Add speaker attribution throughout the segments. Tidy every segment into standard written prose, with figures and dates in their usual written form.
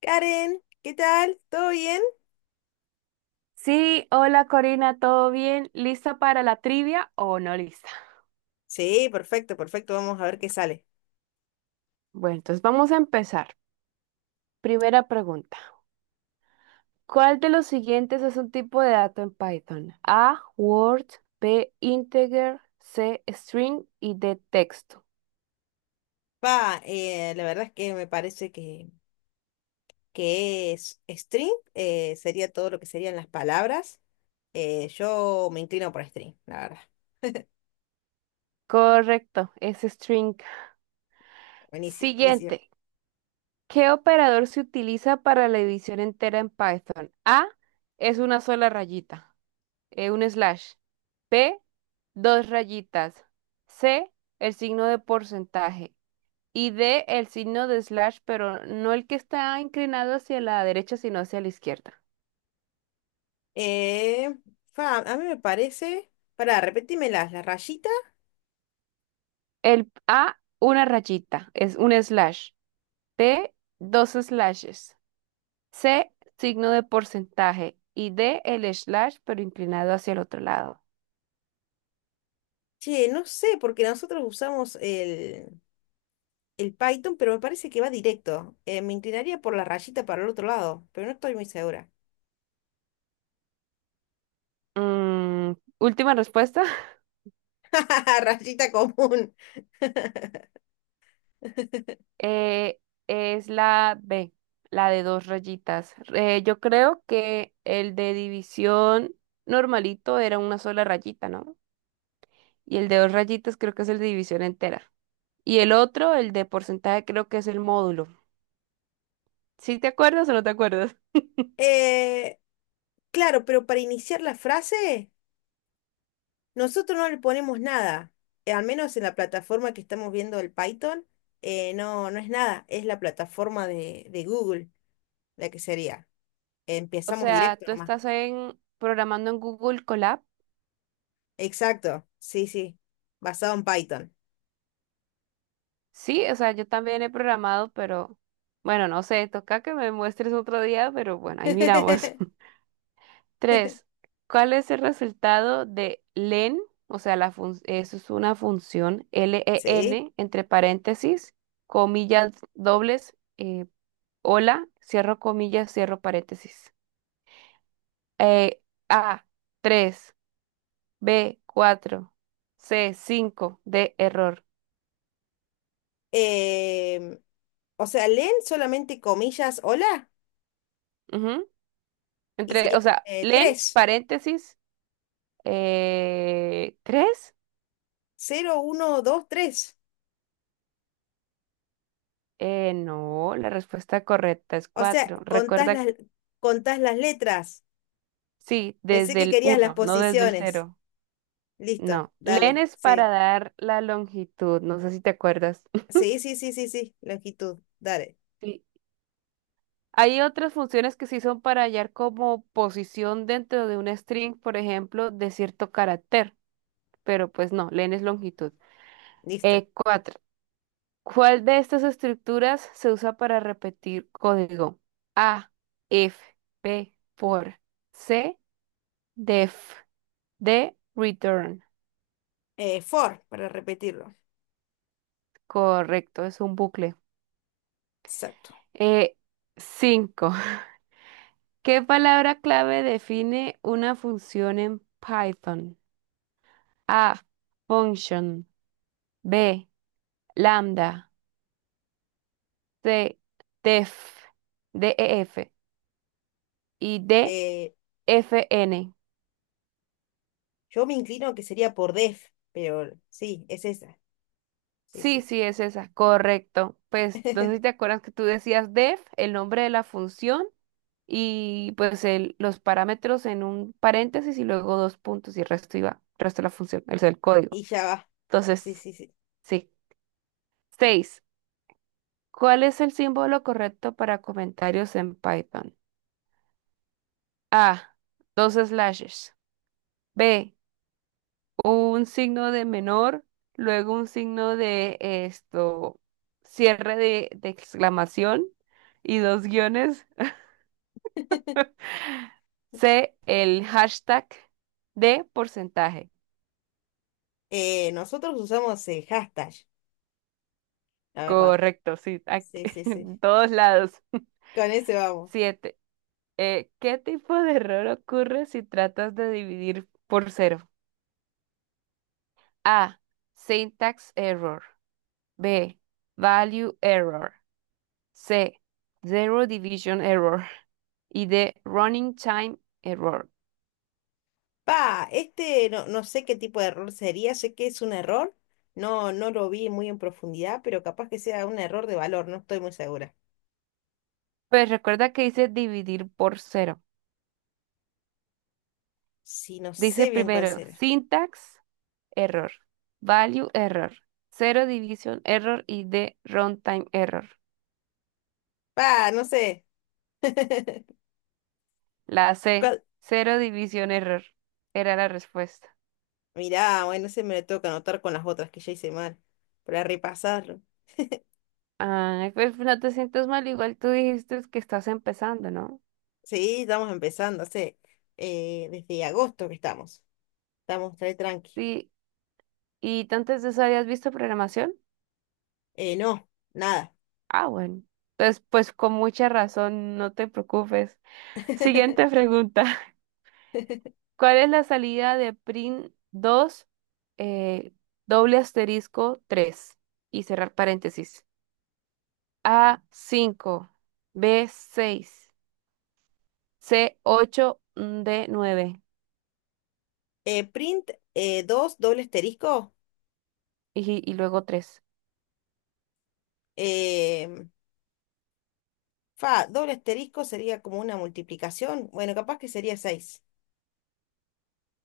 Speaker 1: Karen, ¿qué tal? ¿Todo bien?
Speaker 2: Sí, hola Corina, ¿todo bien? ¿Lista para la trivia o no lista?
Speaker 1: Sí, perfecto, perfecto. Vamos a ver qué sale.
Speaker 2: Bueno, entonces vamos a empezar. Primera pregunta. ¿Cuál de los siguientes es un tipo de dato en Python? A, Word, B, integer, C, string y D, texto.
Speaker 1: Pa, la verdad es que me parece que es string, sería todo lo que serían las palabras. Yo me inclino por string, la verdad.
Speaker 2: Correcto, es string.
Speaker 1: Buenísimo, buenísimo.
Speaker 2: Siguiente. ¿Qué operador se utiliza para la división entera en Python? A, es una sola rayita, un slash. P, dos rayitas. C, el signo de porcentaje. Y D, el signo de slash, pero no el que está inclinado hacia la derecha, sino hacia la izquierda.
Speaker 1: Eh, Fa, a mí me parece. Pará, repetime las rayitas.
Speaker 2: El A, una rayita, es un slash. P, dos slashes. C, signo de porcentaje. Y D, el slash, pero inclinado hacia el otro lado.
Speaker 1: Che, no sé, porque nosotros usamos el Python, pero me parece que va directo. Me inclinaría por la rayita para el otro lado, pero no estoy muy segura.
Speaker 2: Mm, última respuesta.
Speaker 1: Rayita común.
Speaker 2: Eh, es la B, la de dos rayitas. Yo creo que el de división normalito era una sola rayita, ¿no? Y el de dos rayitas creo que es el de división entera. Y el otro, el de porcentaje, creo que es el módulo. ¿Sí te acuerdas o no te acuerdas?
Speaker 1: Eh, claro, pero para iniciar la frase, nosotros no le ponemos nada. Al menos en la plataforma que estamos viendo el Python, no, no es nada. Es la plataforma de Google, la que sería.
Speaker 2: O
Speaker 1: Empezamos
Speaker 2: sea,
Speaker 1: directo
Speaker 2: tú
Speaker 1: nomás.
Speaker 2: estás en programando en Google Colab.
Speaker 1: Exacto, sí, sí. Basado en Python.
Speaker 2: Sí, o sea, yo también he programado, pero bueno, no sé, toca que me muestres otro día, pero bueno, ahí miramos. Tres, ¿cuál es el resultado de len? O sea, la eso es una función
Speaker 1: Sí.
Speaker 2: len entre paréntesis, comillas dobles, hola, cierro comillas, cierro paréntesis. Eh, A, 3. B, 4. C, 5. D, error.
Speaker 1: Em, o sea, leen solamente comillas, hola,
Speaker 2: Ujú.
Speaker 1: y
Speaker 2: Entre,
Speaker 1: sería
Speaker 2: o sea, len,
Speaker 1: 3,
Speaker 2: paréntesis, 3.
Speaker 1: 0, 1, 2, 3.
Speaker 2: No, la respuesta correcta es
Speaker 1: O sea,
Speaker 2: 4. Recuerda.
Speaker 1: contás las letras.
Speaker 2: Sí,
Speaker 1: Pensé
Speaker 2: desde
Speaker 1: que
Speaker 2: el
Speaker 1: querías las
Speaker 2: uno, no desde el
Speaker 1: posiciones.
Speaker 2: cero.
Speaker 1: Listo,
Speaker 2: No. Len
Speaker 1: dale,
Speaker 2: es para
Speaker 1: sí.
Speaker 2: dar la longitud, no sé si te acuerdas.
Speaker 1: Sí, sí, sí, sí, sí, longitud, dale,
Speaker 2: Sí. Hay otras funciones que sí son para hallar como posición dentro de un string, por ejemplo, de cierto carácter, pero pues no, len es longitud.
Speaker 1: listo.
Speaker 2: E cuatro. ¿Cuál de estas estructuras se usa para repetir código? A, F, B. For, C, def, D, return.
Speaker 1: For, para repetirlo.
Speaker 2: Correcto, es un bucle.
Speaker 1: Exacto.
Speaker 2: Eh, cinco. ¿Qué palabra clave define una función en Python? A. Function. B. Lambda. C. Def. DEF. Y D.
Speaker 1: Eh,
Speaker 2: FN.
Speaker 1: yo me inclino que sería por def, pero sí, es esa. Sí,
Speaker 2: Sí,
Speaker 1: sí.
Speaker 2: sí, es esa. Correcto. Pues no sé si te acuerdas que tú decías def, el nombre de la función y pues los parámetros en un paréntesis y luego dos puntos y el resto iba, el resto de la función, el
Speaker 1: Y
Speaker 2: código.
Speaker 1: ya va. Sí,
Speaker 2: Entonces,
Speaker 1: sí, sí.
Speaker 2: sí. Seis. ¿Cuál es el símbolo correcto para comentarios en Python? A. Dos slashes. B. Un signo de menor, luego un signo de esto, cierre de exclamación y dos guiones. C. El hashtag. D. Porcentaje.
Speaker 1: Nosotros usamos el hashtag, la verdad.
Speaker 2: Correcto, sí, aquí,
Speaker 1: Sí, sí, sí.
Speaker 2: en todos lados.
Speaker 1: Con ese vamos.
Speaker 2: Siete. ¿Qué tipo de error ocurre si tratas de dividir por cero? A. Syntax error. B. Value error. C. Zero division error. Y D. Running time error.
Speaker 1: Pa, este no, no sé qué tipo de error sería, sé que es un error, no, no lo vi muy en profundidad, pero capaz que sea un error de valor, no estoy muy segura.
Speaker 2: Pues recuerda que dice dividir por cero.
Speaker 1: Sí, no
Speaker 2: Dice
Speaker 1: sé bien cuál
Speaker 2: primero
Speaker 1: será.
Speaker 2: syntax error, value error, zero division error y D. Runtime error.
Speaker 1: Pa, no sé.
Speaker 2: La C.
Speaker 1: ¿Cuál?
Speaker 2: Zero division error. Era la respuesta.
Speaker 1: Mirá, bueno, se me lo tengo que anotar con las otras que ya hice mal, para repasarlo.
Speaker 2: Ay, pues no te sientas mal, igual tú dijiste que estás empezando, ¿no?
Speaker 1: Sí, estamos empezando, hace desde agosto que estamos. Estamos re tranqui.
Speaker 2: Sí. ¿Y tú antes de eso habías visto programación?
Speaker 1: No, nada.
Speaker 2: Ah, bueno. Entonces, pues con mucha razón, no te preocupes. Siguiente pregunta. ¿Cuál es la salida de print 2 eh, doble asterisco 3 y cerrar paréntesis? A cinco, b seis, c ocho, d nueve.
Speaker 1: Print dos doble asterisco.
Speaker 2: Y luego tres.
Speaker 1: eh, Fa, doble asterisco sería como una multiplicación. Bueno, capaz que sería 6.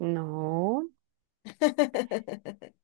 Speaker 2: No.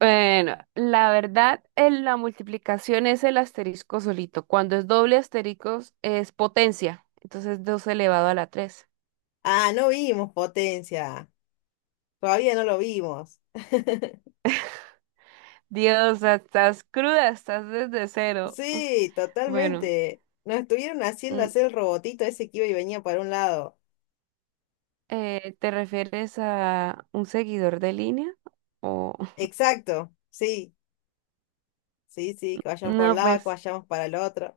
Speaker 2: Bueno, la verdad, en la multiplicación es el asterisco solito. Cuando es doble asterisco es potencia. Entonces 2 elevado a la 3.
Speaker 1: Ah, no vimos potencia. Todavía no lo vimos.
Speaker 2: Dios, estás cruda, estás desde cero.
Speaker 1: Sí,
Speaker 2: Bueno,
Speaker 1: totalmente. Nos estuvieron haciendo
Speaker 2: mm,
Speaker 1: hacer el robotito ese que iba y venía para un lado.
Speaker 2: ¿te refieres a un seguidor de línea? O
Speaker 1: Exacto. Sí, sí, sí, que vayamos para un
Speaker 2: no,
Speaker 1: lado, que
Speaker 2: pues,
Speaker 1: vayamos para el otro.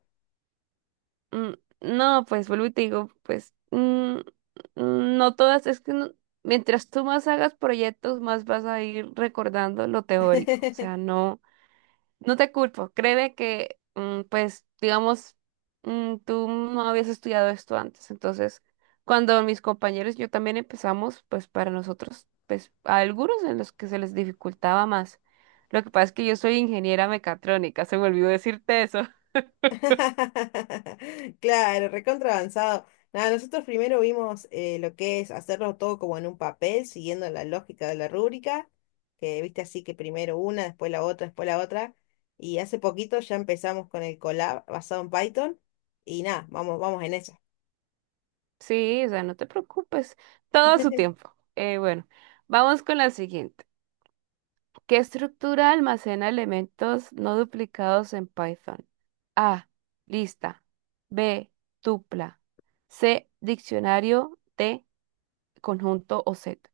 Speaker 2: mm, no, pues vuelvo y te digo, pues, no todas, es que mientras tú más hagas proyectos, más vas a ir recordando lo teórico. O sea, no. No te culpo, créeme que, pues, digamos, tú no habías estudiado esto antes, entonces, cuando mis compañeros y yo también empezamos, pues, para nosotros, pues, a algunos en los que se les dificultaba más. Lo que pasa es que yo soy ingeniera mecatrónica, se me olvidó decirte eso.
Speaker 1: Claro, recontra avanzado. Nada, nosotros primero vimos lo que es hacerlo todo como en un papel, siguiendo la lógica de la rúbrica, que viste así que primero una, después la otra, después la otra. Y hace poquito ya empezamos con el collab basado en Python. Y nada, vamos, vamos en eso.
Speaker 2: Sí, o sea, no te preocupes, todo a su tiempo. Bueno, vamos con la siguiente. ¿Qué estructura almacena elementos no duplicados en Python? A. Lista. B. Tupla. C. Diccionario. D. Conjunto o set.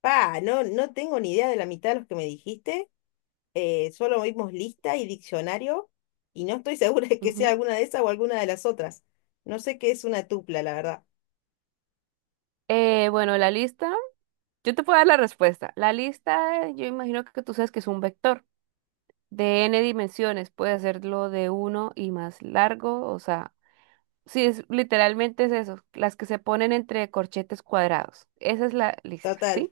Speaker 1: Pa, no, no tengo ni idea de la mitad de los que me dijiste. Solo vimos lista y diccionario, y no estoy segura de que sea
Speaker 2: Ujú.
Speaker 1: alguna de esas o alguna de las otras. No sé qué es una tupla, la verdad.
Speaker 2: Bueno, la lista, yo te puedo dar la respuesta. La lista, yo imagino que tú sabes que es un vector de n dimensiones. Puede hacerlo de uno y más largo, o sea, sí, es, literalmente es eso, las que se ponen entre corchetes cuadrados. Esa es la lista,
Speaker 1: Total,
Speaker 2: ¿sí?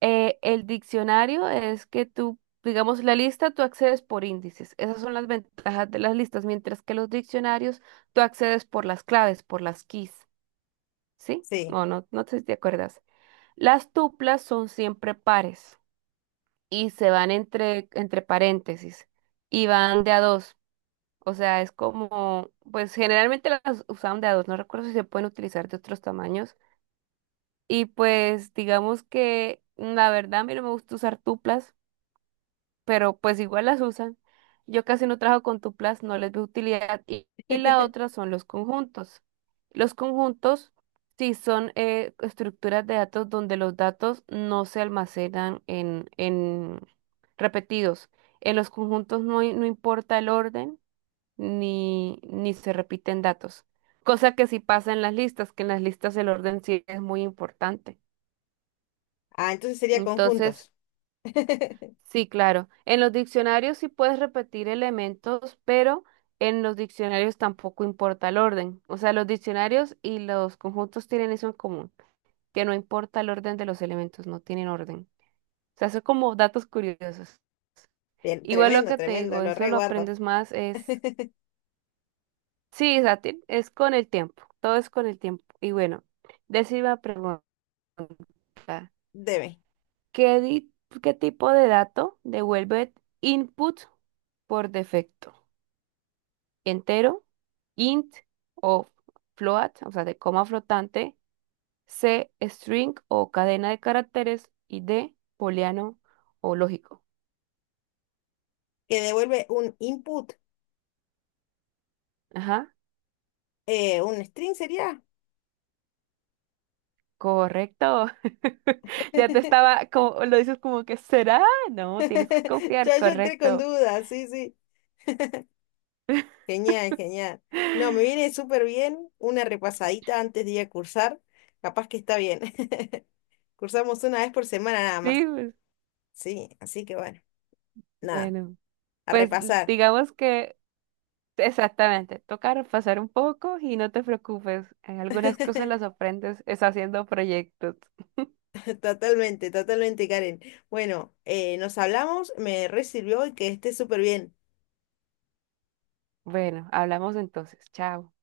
Speaker 2: El diccionario es que tú, digamos, la lista tú accedes por índices. Esas son las ventajas de las listas, mientras que los diccionarios tú accedes por las claves, por las keys, ¿sí?
Speaker 1: sí.
Speaker 2: O no, no sé si te acuerdas. Las tuplas son siempre pares y se van entre paréntesis y van de a dos. O sea, es como, pues generalmente las usaban de a dos, no recuerdo si se pueden utilizar de otros tamaños. Y pues digamos que la verdad a mí no me gusta usar tuplas, pero pues igual las usan. Yo casi no trabajo con tuplas, no les veo utilidad. Y la otra son los conjuntos. Los conjuntos sí son estructuras de datos donde los datos no se almacenan en repetidos. En los conjuntos no, no importa el orden ni se repiten datos. Cosa que sí pasa en las listas, que en las listas el orden sí es muy importante.
Speaker 1: Ah, entonces sería
Speaker 2: Entonces,
Speaker 1: conjuntos. Te-
Speaker 2: sí, claro. En los diccionarios sí puedes repetir elementos, pero en los diccionarios tampoco importa el orden. O sea, los diccionarios y los conjuntos tienen eso en común, que no importa el orden de los elementos, no tienen orden. O sea, son como datos curiosos. Igual lo
Speaker 1: Tremendo,
Speaker 2: que te
Speaker 1: tremendo,
Speaker 2: digo,
Speaker 1: lo
Speaker 2: eso lo
Speaker 1: reguardo.
Speaker 2: aprendes más es... Sí, Sati, es con el tiempo, todo es con el tiempo. Y bueno, decime la pregunta,
Speaker 1: Deme.
Speaker 2: ¿qué, qué tipo de dato devuelve input por defecto? Entero, int o float, o sea, de coma flotante, c, string o cadena de caracteres y d, booleano o lógico.
Speaker 1: Que devuelve un input,
Speaker 2: Ajá,
Speaker 1: un string sería.
Speaker 2: correcto. Ya te estaba, como, lo dices como que será, no, tienes que confiar,
Speaker 1: Ya yo entré con
Speaker 2: correcto.
Speaker 1: dudas, sí, sí. Genial, genial. No, me viene súper bien una repasadita antes de ir a cursar. Capaz que está bien. Cursamos una vez por semana nada
Speaker 2: Sí,
Speaker 1: más.
Speaker 2: pues,
Speaker 1: Sí, así que bueno, nada,
Speaker 2: bueno,
Speaker 1: a
Speaker 2: pues
Speaker 1: repasar.
Speaker 2: digamos que exactamente, toca repasar un poco y no te preocupes, algunas cosas las aprendes es haciendo proyectos.
Speaker 1: Totalmente, totalmente, Karen. Bueno, nos hablamos, me recibió y que esté súper bien.
Speaker 2: Bueno, hablamos entonces. Chao.